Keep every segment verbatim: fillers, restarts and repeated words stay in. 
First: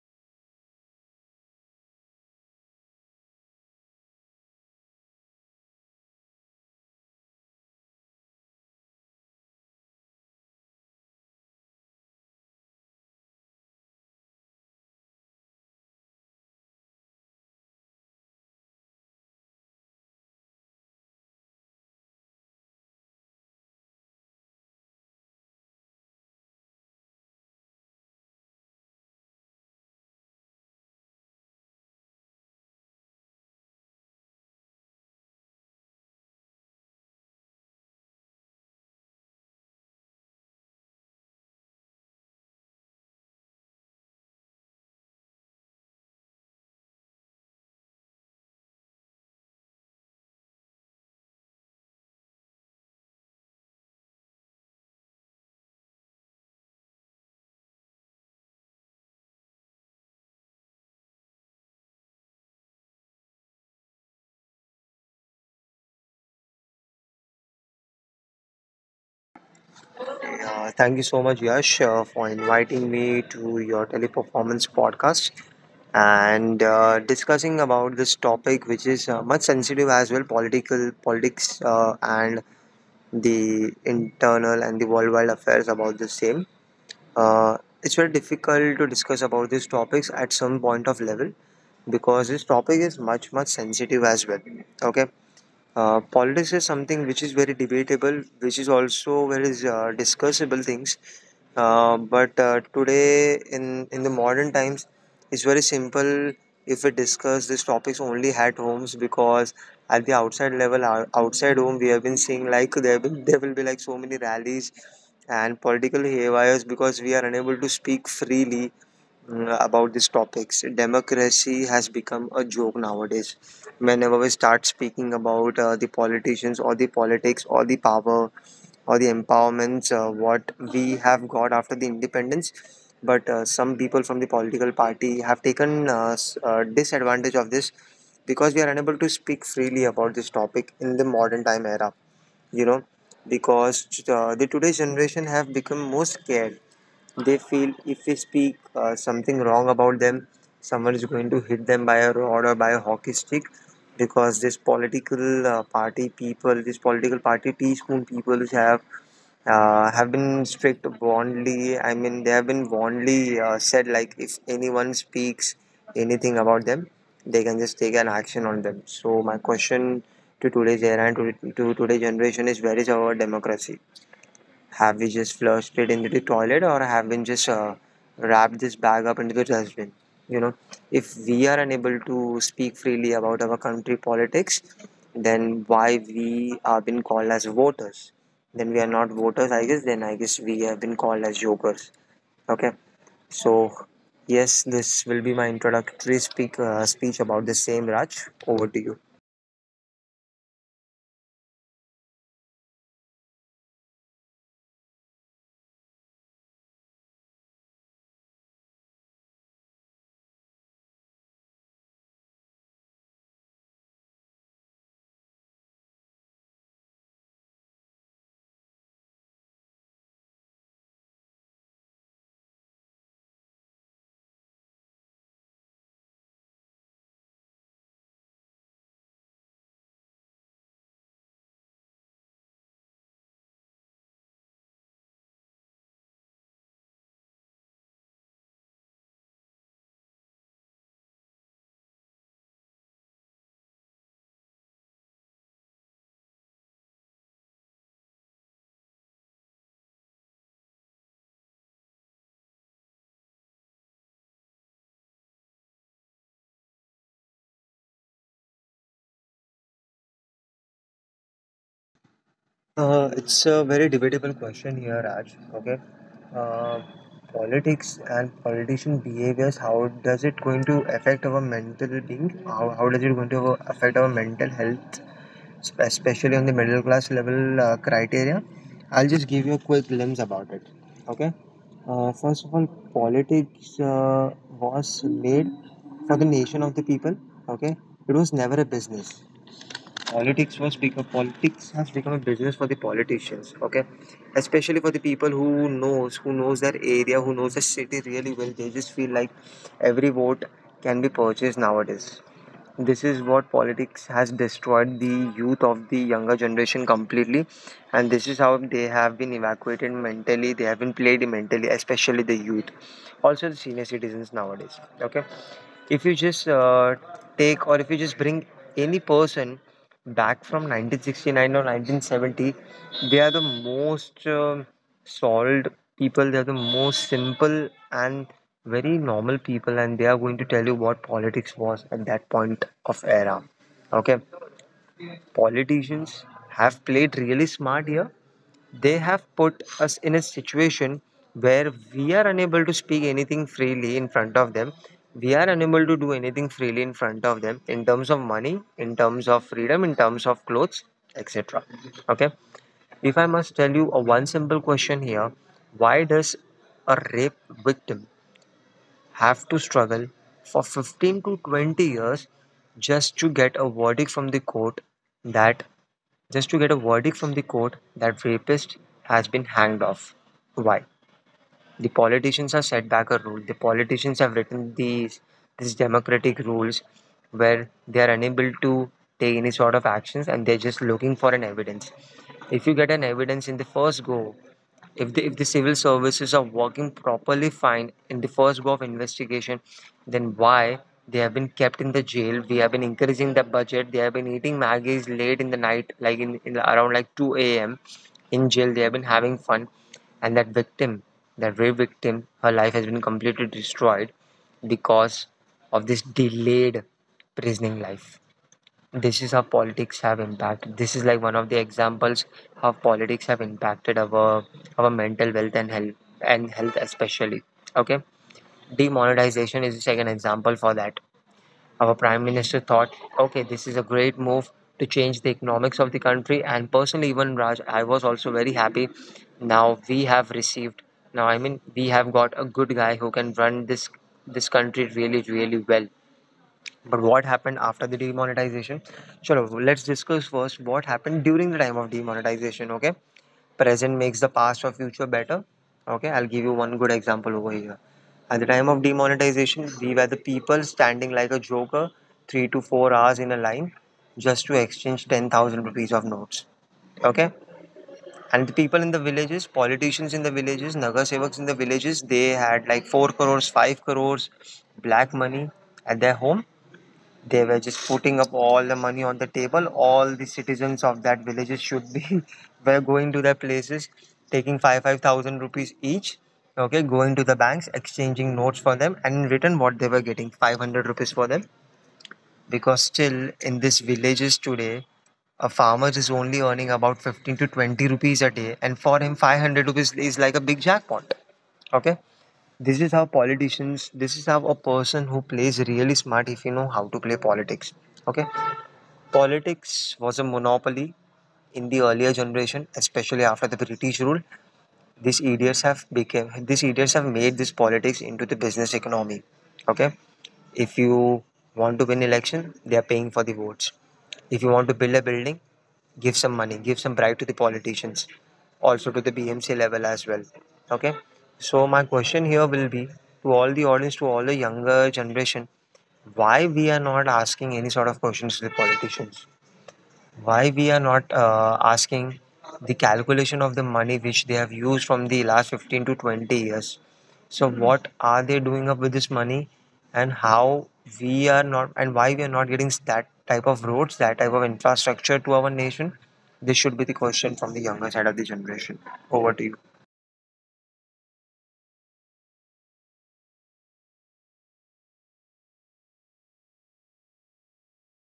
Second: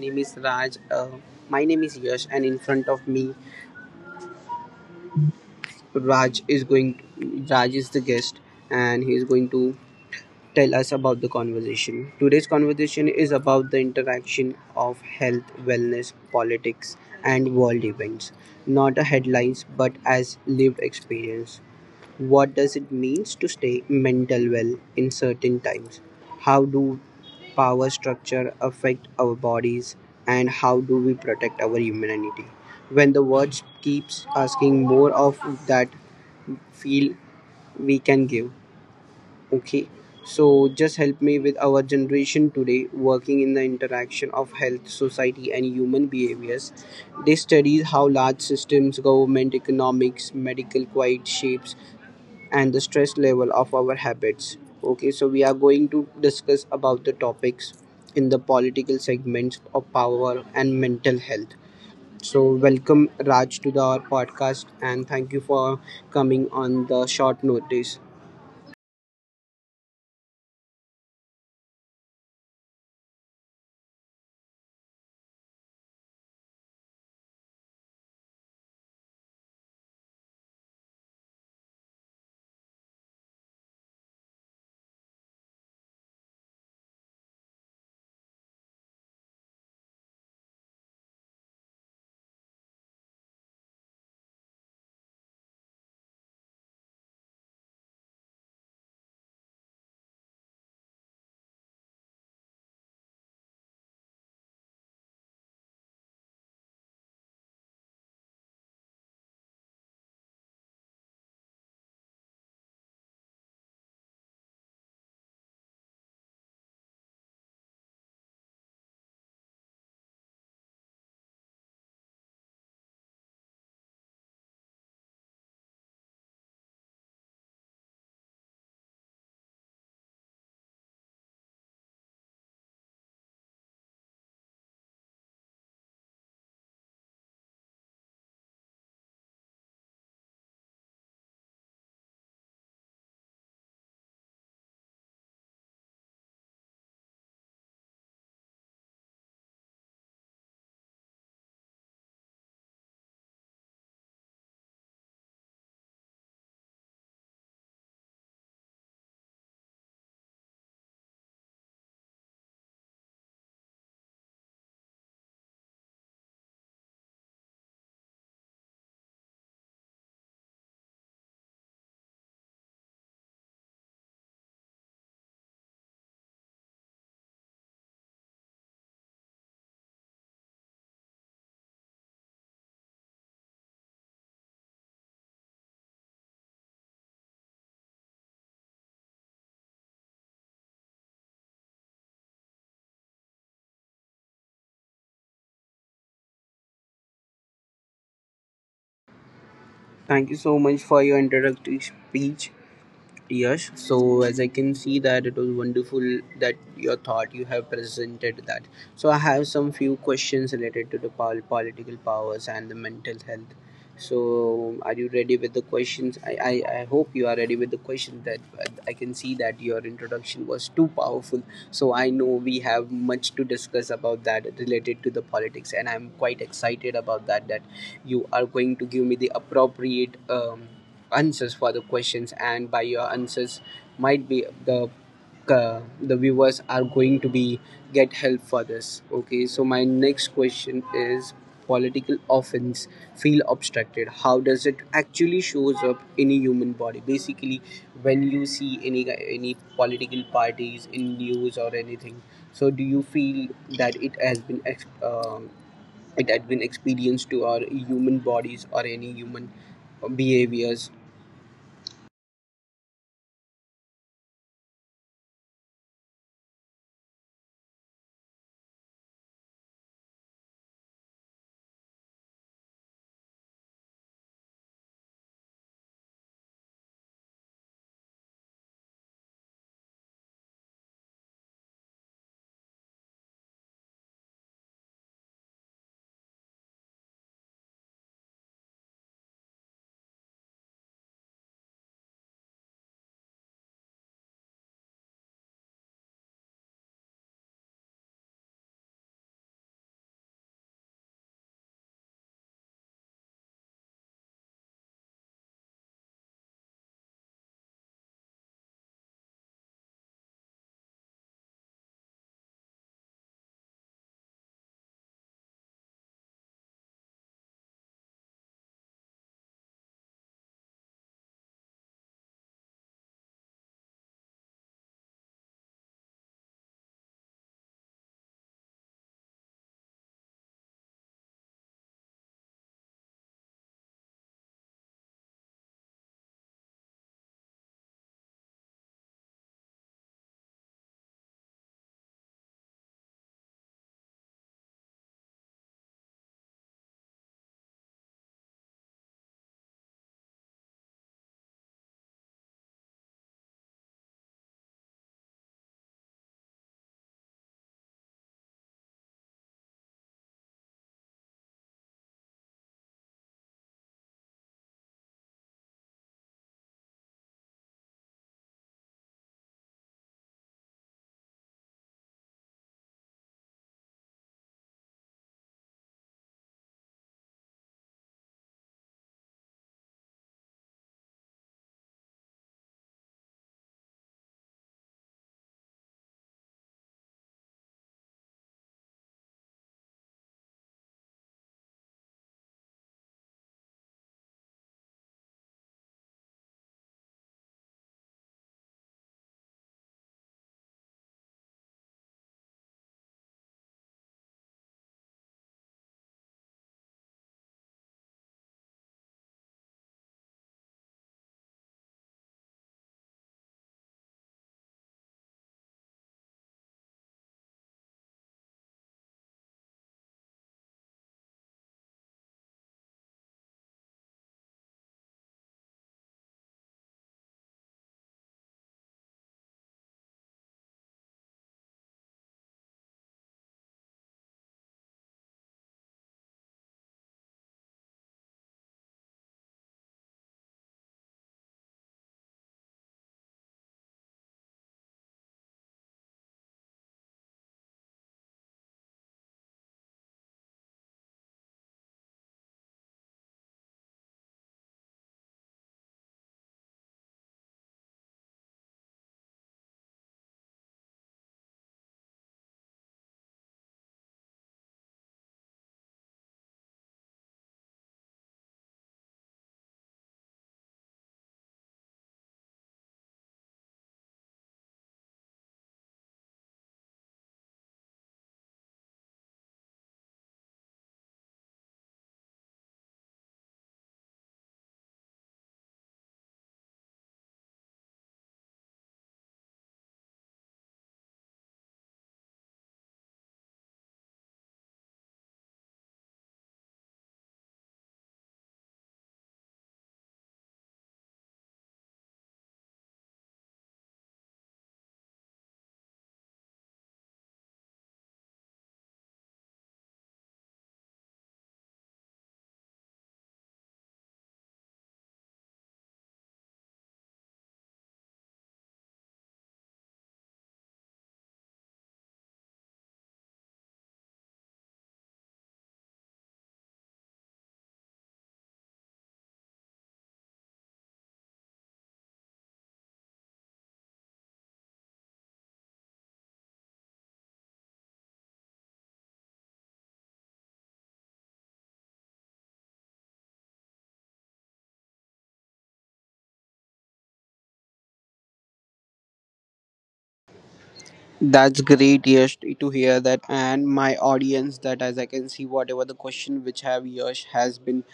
name is Raj. Uh, my name is Yash, and in front of me, Raj is going. Raj is the guest, and he is going to tell us about the conversation. Today's conversation is about the interaction of health, wellness, politics, and world events. Not a headlines, but as lived experience. What does it mean to stay mentally well in certain times? How do power structure affect our bodies and how do we protect our humanity? When the world keeps asking more of that feel we can give. Okay. So just help me with our generation today working in the interaction of health, society and human behaviors. They studies how large systems, government, economics, medical quite shapes and the stress level of our habits. Okay, so we are going to discuss about the topics in the political segments of power and mental health. So welcome Raj to the, our podcast and thank you for coming on the short notice. Uh, thank you so much, Yash, uh, for inviting me to your teleperformance podcast and uh, discussing about this topic, which is uh, much sensitive as well, political politics uh, and the internal and the worldwide affairs about the same. Uh, it's very difficult to discuss about these topics at some point of level because this topic is much much sensitive as well. Okay. Uh, politics is something which is very debatable, which is also very uh, discussable things. Uh, but uh, today, in in the modern times, it's very simple if we discuss these topics only at homes because at the outside level, ou- outside home, we have been seeing like there will there will be like so many rallies and political haywires because we are unable to speak freely mm, about these topics. Democracy has become a joke nowadays. Whenever we start speaking about uh, the politicians or the politics or the power or the empowerments, uh, what we have got after the independence, but uh, some people from the political party have taken uh, s- uh, disadvantage of this because we are unable to speak freely about this topic in the modern time era. You know, because uh, the today's generation have become more scared. They feel if we speak uh, something wrong about them, someone is going to hit them by a rod or by a hockey stick because this political uh, party people, this political party teaspoon people which have uh, have been strict warnedly. I mean, they have been warnedly uh, said like if anyone speaks anything about them, they can just take an action on them. So my question to today's era and to, to today's generation is, where is our democracy? Have we just flushed it into the toilet or have we just uh, wrapped this bag up into the dustbin? You know, if we are unable to speak freely about our country politics, then why we are been called as voters? Then we are not voters, I guess. Then I guess we have been called as jokers. Okay, so yes, this will be my introductory speak uh, speech about the same, Raj. Over to you. Thank you so much for your introductory speech, Yash. So as I can see that it was wonderful that your thought you have presented that. So I have some few questions related to the pol- political powers and the mental health. So, are you ready with the questions? I, I, I hope you are ready with the question. That I can see that your introduction was too powerful. So I know we have much to discuss about that related to the politics, and I'm quite excited about that. That you are going to give me the appropriate um, answers for the questions, and by your answers, might be the uh, the viewers are going to be get help for this. Okay, so my next question is political offense feel obstructed, how does it actually shows up in a human body? Basically, when you see any any political parties in news or anything, so do you feel that it has been ex- um it had been experienced to our human bodies or any human behaviors? Uh, it's a very debatable question here, Raj. Okay, uh, politics and politician behaviors. How does it going to affect our mental being? How, how does it going to affect our mental health, spe- especially on the middle class level uh, criteria? I'll just give you a quick glimpse about it. Okay. Uh, first of all, politics uh, was made for the nation of the people. Okay, it was never a business. Politics was become politics has become a business for the politicians. Okay, especially for the people who knows who knows their area, who knows the city really well. They just feel like every vote can be purchased nowadays. This is what politics has destroyed the youth of the younger generation completely, and this is how they have been evacuated mentally. They have been played mentally, especially the youth, also the senior citizens nowadays. Okay, if you just uh, take or if you just bring any person back from nineteen sixty-nine or nineteen seventy, they are the most um solved people, they are the most simple and very normal people, and they are going to tell you what politics was at that point of era. Okay, politicians have played really smart here. They have put us in a situation where we are unable to speak anything freely in front of them. We are unable to do anything freely in front of them in terms of money, in terms of freedom, in terms of clothes, et cetera. Okay. If I must tell you a one simple question here, why does a rape victim have to struggle for fifteen to twenty years just to get a verdict from the court that just to get a verdict from the court that rapist has been hanged off. Why? The politicians have set back a rule. The politicians have written these these democratic rules where they are unable to take any sort of actions and they're just looking for an evidence. If you get an evidence in the first go, if the if the civil services are working properly fine in the first go of investigation, then why they have been kept in the jail? We have been increasing the budget. They have been eating maggies late in the night like in, in around like two a.m in jail. They have been having fun, and that victim, that rape victim, her life has been completely destroyed because of this delayed prisoning life. This is how politics have impacted. This is like one of the examples how politics have impacted our our mental wealth and health, and health especially. Okay, demonetization is the second example for that. Our prime minister thought, okay, this is a great move to change the economics of the country, and personally, even Raj, I was also very happy. Now we have received, now I mean, we have got a good guy who can run this this country really really well. But what happened after the demonetization? Chalo, let's discuss first what happened during the time of demonetization. Okay, present makes the past or future better. Okay, I'll give you one good example over here. At the time of demonetization, we were the people standing like a joker, three to four hours in a line, just to exchange ten thousand rupees of notes. Okay, and the people in the villages, politicians in the villages, nagar sevaks in the villages, they had like four crores, five crores, black money at their home. They were just putting up all the money on the table. All the citizens of that villages should be were going to their places, taking five five thousand rupees each. Okay, going to the banks, exchanging notes for them, and in return, what they were getting, five hundred rupees for them. Because still in these villages today, a farmer is only earning about fifteen to twenty rupees a day, and for him, five hundred rupees is like a big jackpot. Okay, this is how politicians. This is how a person who plays really smart if you know how to play politics. Okay, politics was a monopoly in the earlier generation, especially after the British rule. These idiots have became, these idiots have made this politics into the business economy. Okay, if you want to win election, they are paying for the votes. If you want to build a building, give some money, give some bribe to the politicians, also to the B M C level as well. Okay, so my question here will be to all the audience, to all the younger generation, why we are not asking any sort of questions to the politicians? Why we are not uh, asking the calculation of the money which they have used from the last fifteen to twenty years, so Hmm. what are they doing up with this money, and how we are not and why we are not getting that type of roads, that type of infrastructure to our nation? This should be the question from the younger side of the generation. Over to you. That's great, Yash, to hear that, and my audience that as I can see, whatever the question which have Yash has been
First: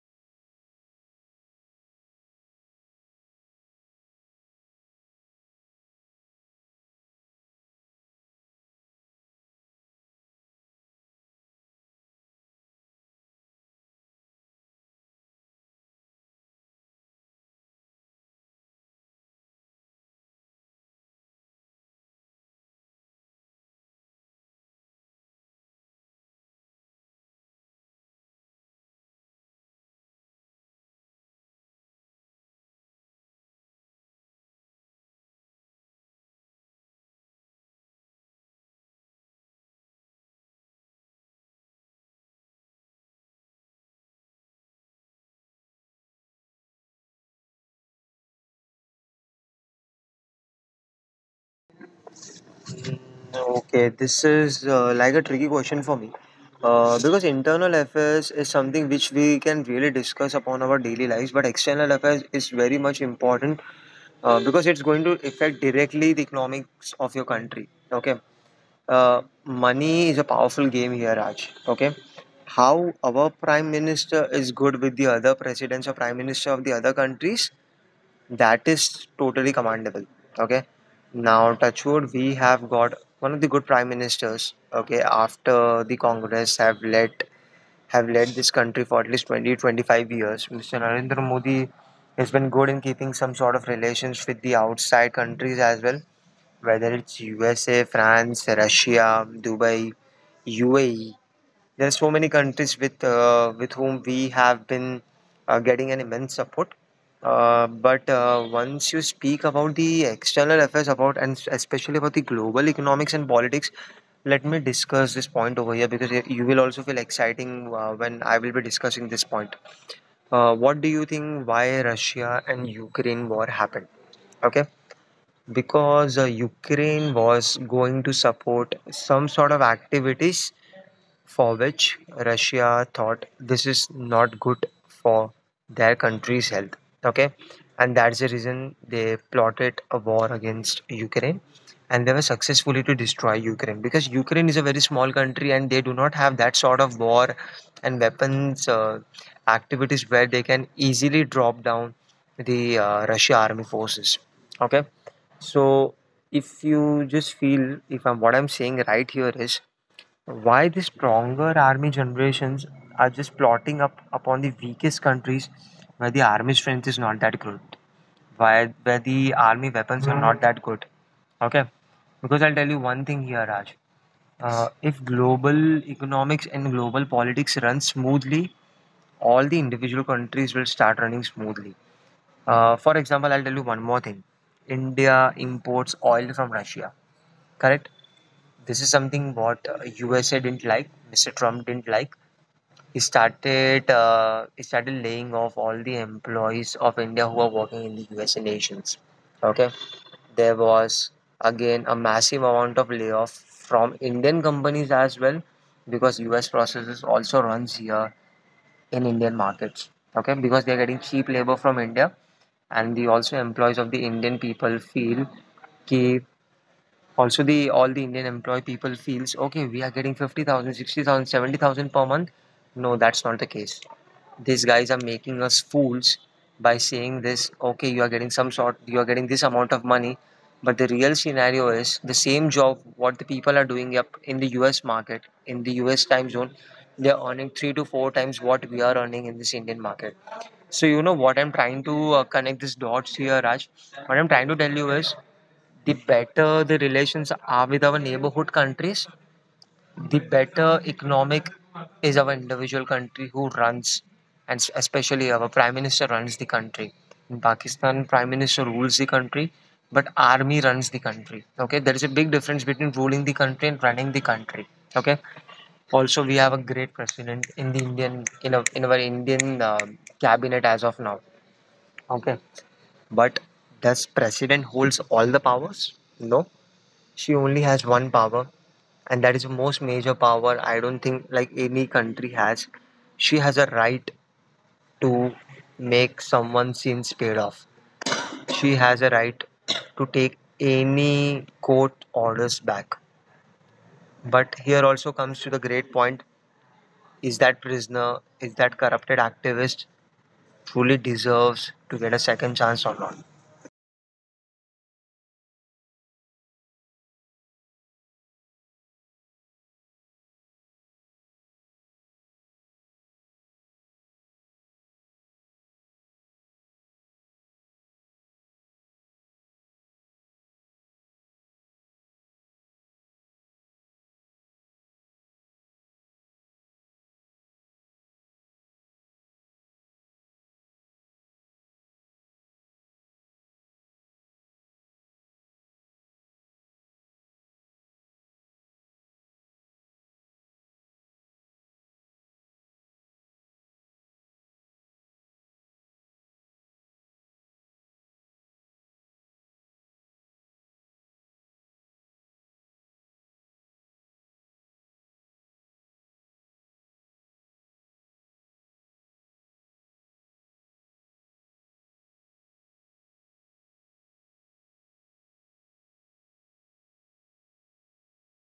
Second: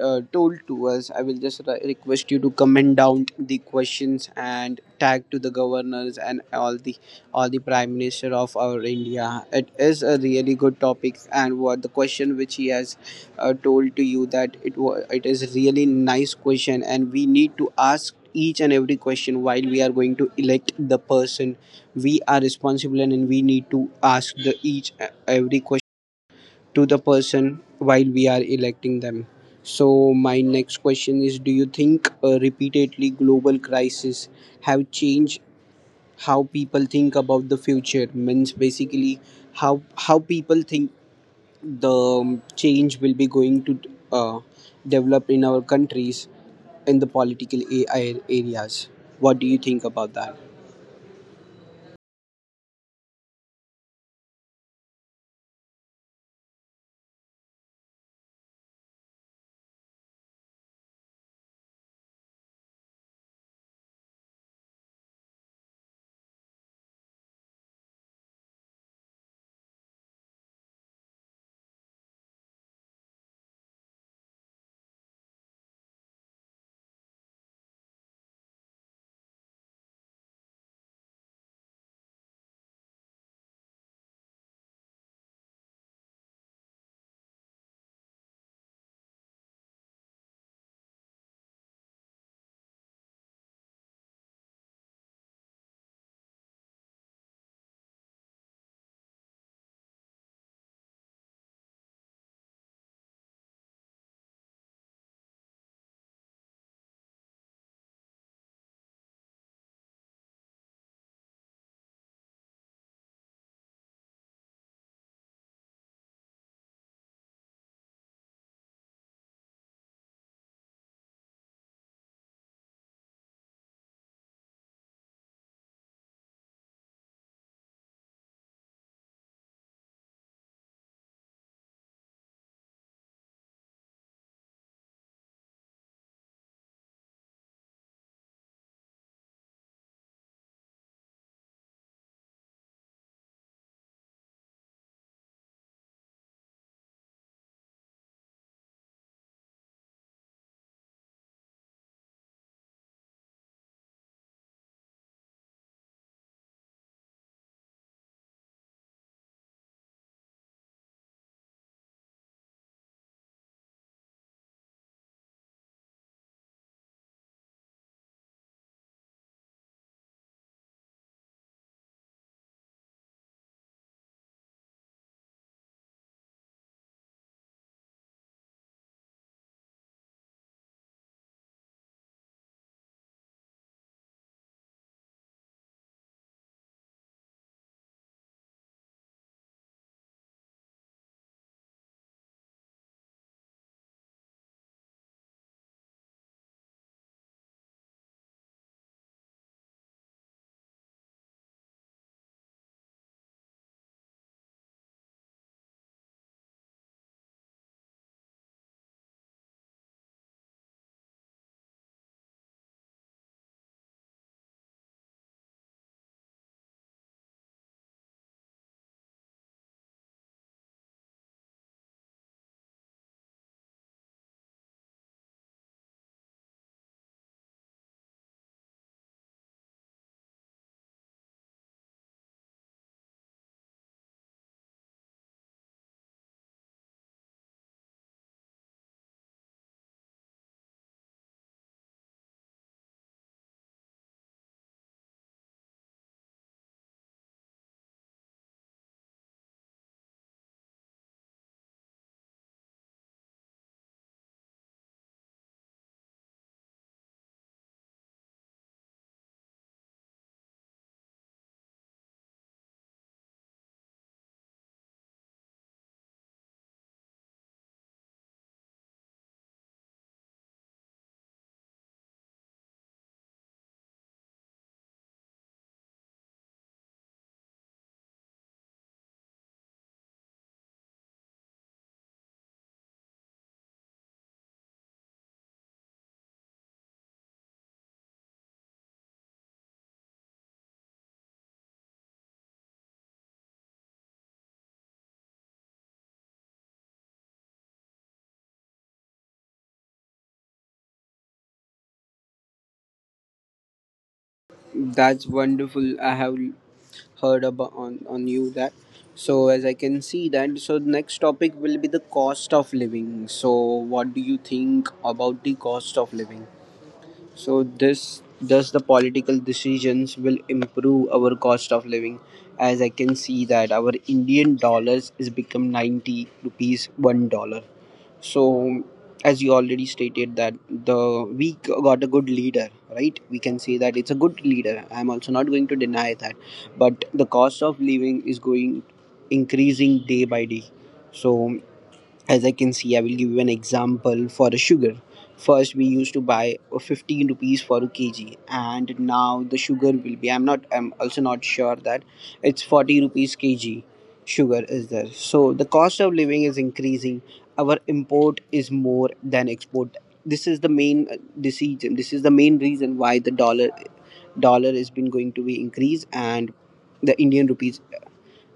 uh, told to us, I will just re- request you to comment down the questions and tag to the governors and all the all the prime minister of our India. It is a really good topic, and what the question which he has uh, told to you that it was it is really nice question, and we need to ask each and every question while we are going to elect the person. We are responsible and we need to ask the each every question to the person while we are electing them. So my next question is, do you think uh, repeatedly global crises have changed how people think about the future? Means basically, how how people think the change will be going to uh, develop in our countries in the political A I areas. What do you think about that? Okay, this is uh, like a tricky question for me. Uh, because internal affairs is something which we can really discuss upon our daily lives, but external affairs is very much important uh, because it's going to affect directly the economics of your country. Okay, uh, money is a powerful game here, Raj. Okay, how our prime minister is good with the other presidents or prime minister of the other countries, that is totally commendable. Okay. Now, touch wood, we have got one of the good prime ministers. Okay, after the Congress have led have led this country for at least twenty twenty five years. mister Narendra Modi has been good in keeping some sort of relations with the outside countries as well, whether it's U S A, France, Russia, Dubai, U A E. There are so many countries with uh, with whom we have been uh, getting an immense support. Uh, but uh, once you speak about the external affairs about and especially about the global economics and politics, let me discuss this point over here because y- you will also feel exciting uh, when I will be discussing this point. Uh, what do you think why Russia and Ukraine war happened? Okay, because uh, Ukraine was going to support some sort of activities for which Russia thought this is not good for their country's health. Okay, and that's the reason they plotted a war against Ukraine, and they were successfully to destroy Ukraine because Ukraine is a very small country and they do not have that sort of war and weapons uh, activities where they can easily drop down the uh, Russia army forces. Okay, so if you just feel if I'm what I'm saying right here is why the stronger army generations are just plotting up upon the weakest countries where the army strength is not that good, why where the army weapons are not that good. Okay, because I'll tell you one thing here, Raj. Uh, if global economics and global politics run smoothly, all the individual countries will start running smoothly. Uh, for example, I'll tell you one more thing. India imports oil from Russia. Correct. This is something what uh, U S A didn't like. Mister Trump didn't like. He started uh, he started laying off all the employees of India who are working in the U S nations. Okay, there was again a massive amount of layoff from Indian companies as well, because U S processes also runs here in Indian markets. Okay, because they're getting cheap labor from India, and the also employees of the Indian people feel कि. Also the all the Indian employee people feels, okay, we are getting fifty thousand, sixty thousand, seventy thousand per month. No, that's not the case. These guys are making us fools by saying this, okay, you are getting some sort you are getting this amount of money. But the real scenario is, the same job what the people are doing up in the U S market, in the U S time zone, they are earning three to four times what we are earning in this Indian market. So you know what I'm trying to uh, connect these dots here, Raj. What I'm trying to tell you is the better the relations are with our neighborhood countries, the better economic is our individual country who runs, and s- especially our prime minister runs the country. In Pakistan, prime minister rules the country, but army runs the country. Okay, there is a big difference between ruling the country and running the country. Okay, also we have a great president in the indian in, a in our Indian uh, cabinet as of now. Okay, but does president holds all the powers? No. She only has one power, and that is the most major power. I don't think like any country has. She has a right to make someone sins paid off. She has a right to take any court orders back. But here also comes to the great point, is that prisoner, is that corrupted activist truly deserves to get a second chance or not? That's wonderful. I have heard about on, on you that. So as I can see that, so next topic will be the cost of living. So what do you think about the cost of living? So this thus the political decisions will improve our cost of living, as I can see that our Indian dollars is become ninety rupees one dollar. So as you already stated that the we got a good leader, right? We can say that it's a good leader, I'm also not going to deny that, but the cost of living is going increasing day by day. So as I can see, I will give you an example for the sugar. First we used to buy uh, fifteen rupees for a kg, and now the sugar will be, I'm not, I'm also not sure that it's forty rupees kg sugar is there. So the cost of living is increasing. Our import is more than export. This is the main uh, decision, this is the main reason why the dollar dollar has been going to be increased and the indian rupees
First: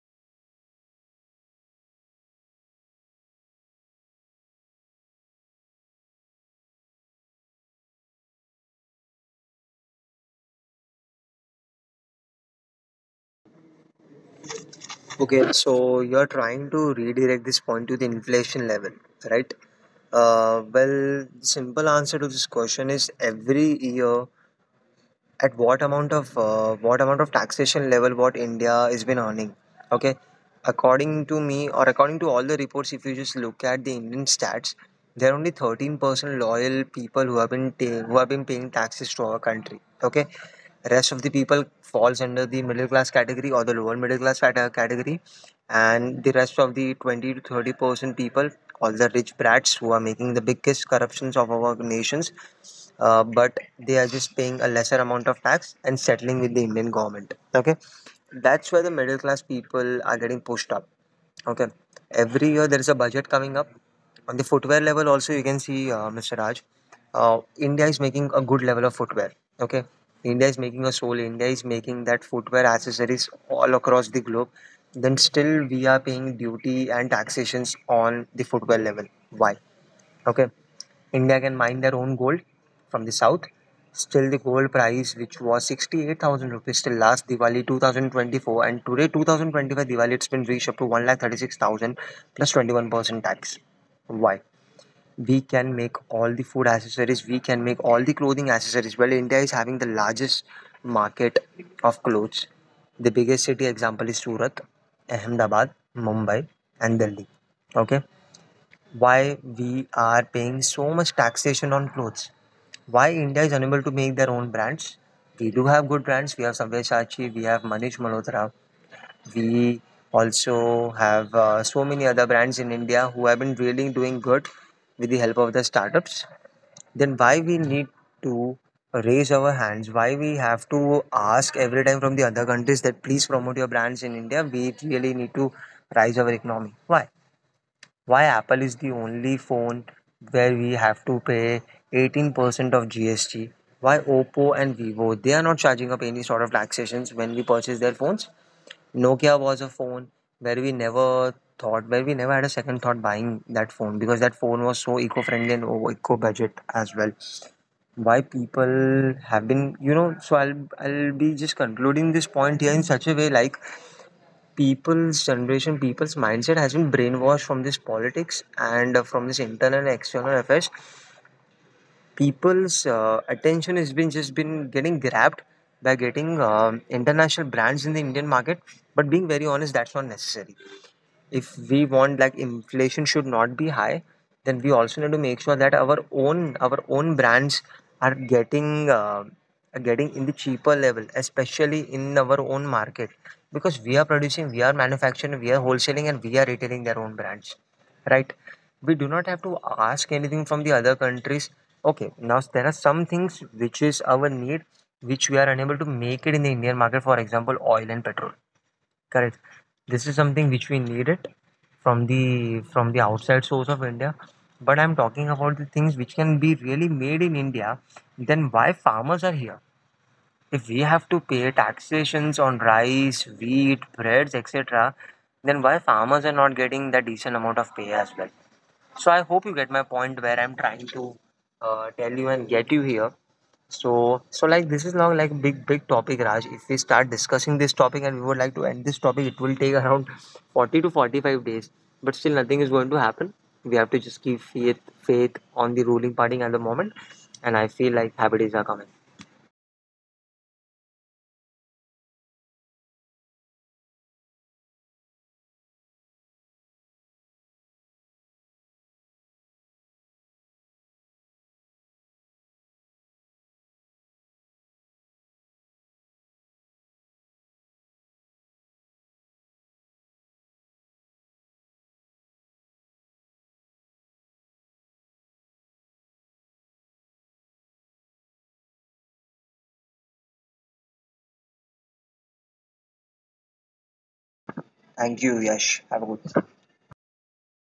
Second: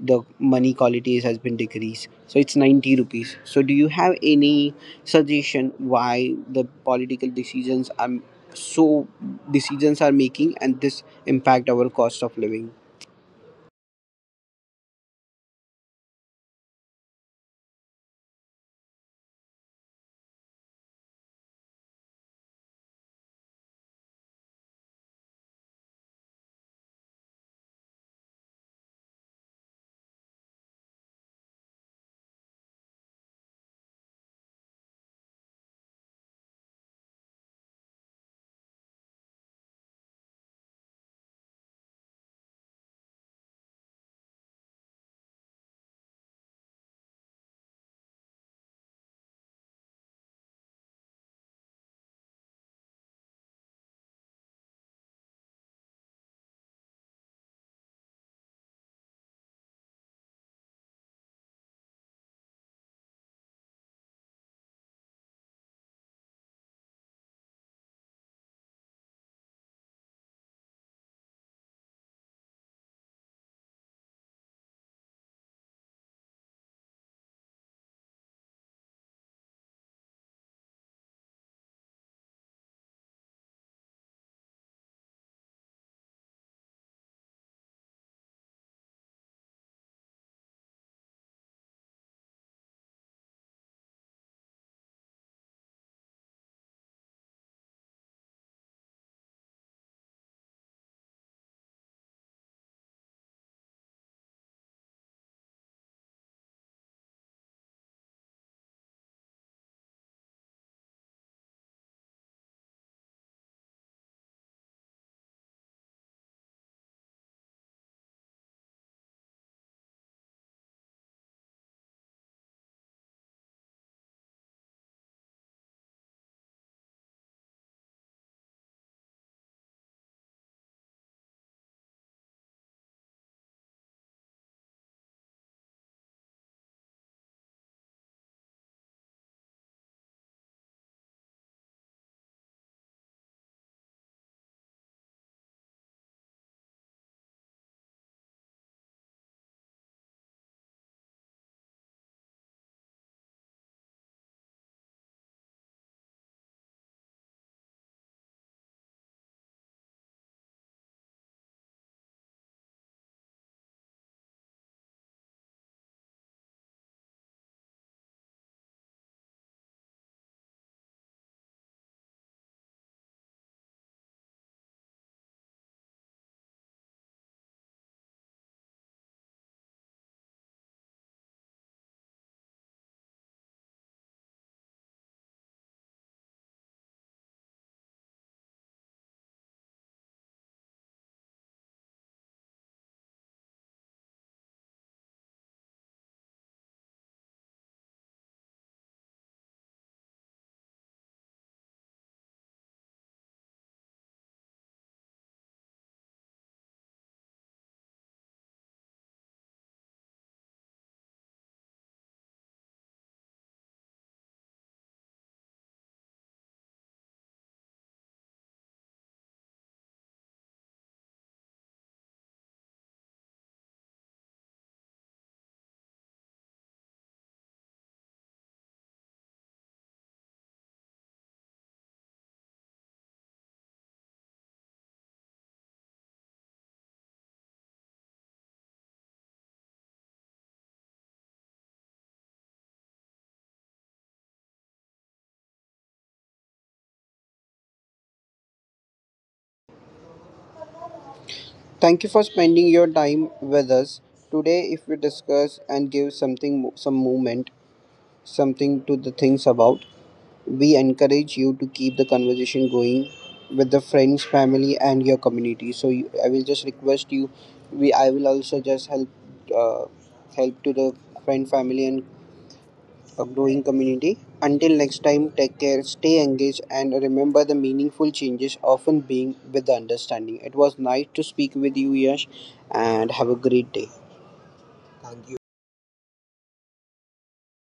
the money quality has been decreased, so it's ninety rupees. So do you have any suggestion why the political decisions are so decisions are making and this impact our cost of living? Okay, so you're trying to redirect this point to the inflation level, right? Uh, well, the simple answer to this question is every year, at what amount of uh, what amount of taxation level what India has been earning. Okay, according to me or according to all the reports, if you just look at the Indian stats, there are only thirteen percent loyal people who have been ta- who have been paying taxes to our country. Okay, rest of the people falls under the middle class category or the lower middle class cate- category, and the rest of the twenty to thirty percent people, all the rich brats who are making the biggest corruptions of our nations, uh, but they are just paying a lesser amount of tax and settling with the Indian government. Okay, that's where the middle class people are getting pushed up. Okay. Every year there is a budget coming up. On the footwear level, also you can see, uh, Mister Raj, uh, India is making a good level of footwear. Okay. India is making a sole. India is making that footwear accessories all across the globe. Then still we are paying duty and taxations on the footwear level. Why? Okay. India can mine their own gold from the south. Still, the gold price, which was sixty-eight thousand rupees till last Diwali twenty twenty-four, and today two thousand twenty-five Diwali, it's been reached up to one lakh thirty-six thousand. twenty-one percent tax. Why? We can make all the food accessories, we can make all the clothing accessories. Well, India is having the largest market of clothes. The biggest city example is Surat, Ahmedabad, Mumbai, and Delhi. Okay, why we are paying so much taxation on clothes? Why India is unable to make their own brands? We do have good brands. We have Sabyasachi, we have Manish Malhotra. We also have uh, so many other brands in India who have been really doing good with the help of the startups. Then why we need to raise our hands? Why we have to ask every time from the other countries that please promote your brands in India? We really need to rise our economy. Why why Apple is the only phone where we have to pay eighteen percent of G S T? Why Oppo and Vivo they are not charging up any sort of taxations when we purchase their phones? Nokia was a phone where we never thought, where we never had a second thought buying that phone, because that phone was so eco-friendly and eco budget as well. Why people have been, you know, so I'll I'll be just concluding this point here in such a way, like, people's generation, people's mindset has been brainwashed from this politics and uh, from this internal and external affairs. People's uh, attention has been just been getting grabbed by getting um international brands in the Indian market. But being very honest, that's not necessary. If we want, like, inflation should not be high, then we also need to make sure that our own our own brands are getting uh, are getting in the cheaper level, especially in our own market, because we are producing, we are manufacturing, we are wholesaling, and we are retailing their own brands, right? We do not have to ask anything from the other countries. Okay, now there are some things which is our need, which we are unable to make it in the Indian market, for example, oil and petrol. Correct. This is something which we needed from the from the outside source of India. But I'm talking about the things which can be really made in India. Then why farmers are here? If we have to pay taxations on rice, wheat, breads, et cetera, then why farmers are not getting the decent amount of pay as well? So I hope you get my point where I'm trying to uh, tell you and get you here. So, so like, this is now like big, big topic, Raj. If we start discussing this topic and we would like to end this topic, it will take around forty to forty-five days. But still, nothing is going to happen. We have to just keep faith, faith on the ruling party at the moment. And I feel like happy days are coming. Thank you for spending your time with us today. If we discuss and give something some movement something to the things about, we encourage you to keep the conversation going with the friends, family, and your community. So you, I will just request you. We I will also just help uh, help to the friend, family, and a growing community. Until next time, take care, stay engaged, and remember the meaningful changes often being with the understanding. It was nice to speak with you, Yash, and have a great day. Thank you, Thank you. Yash. Have a good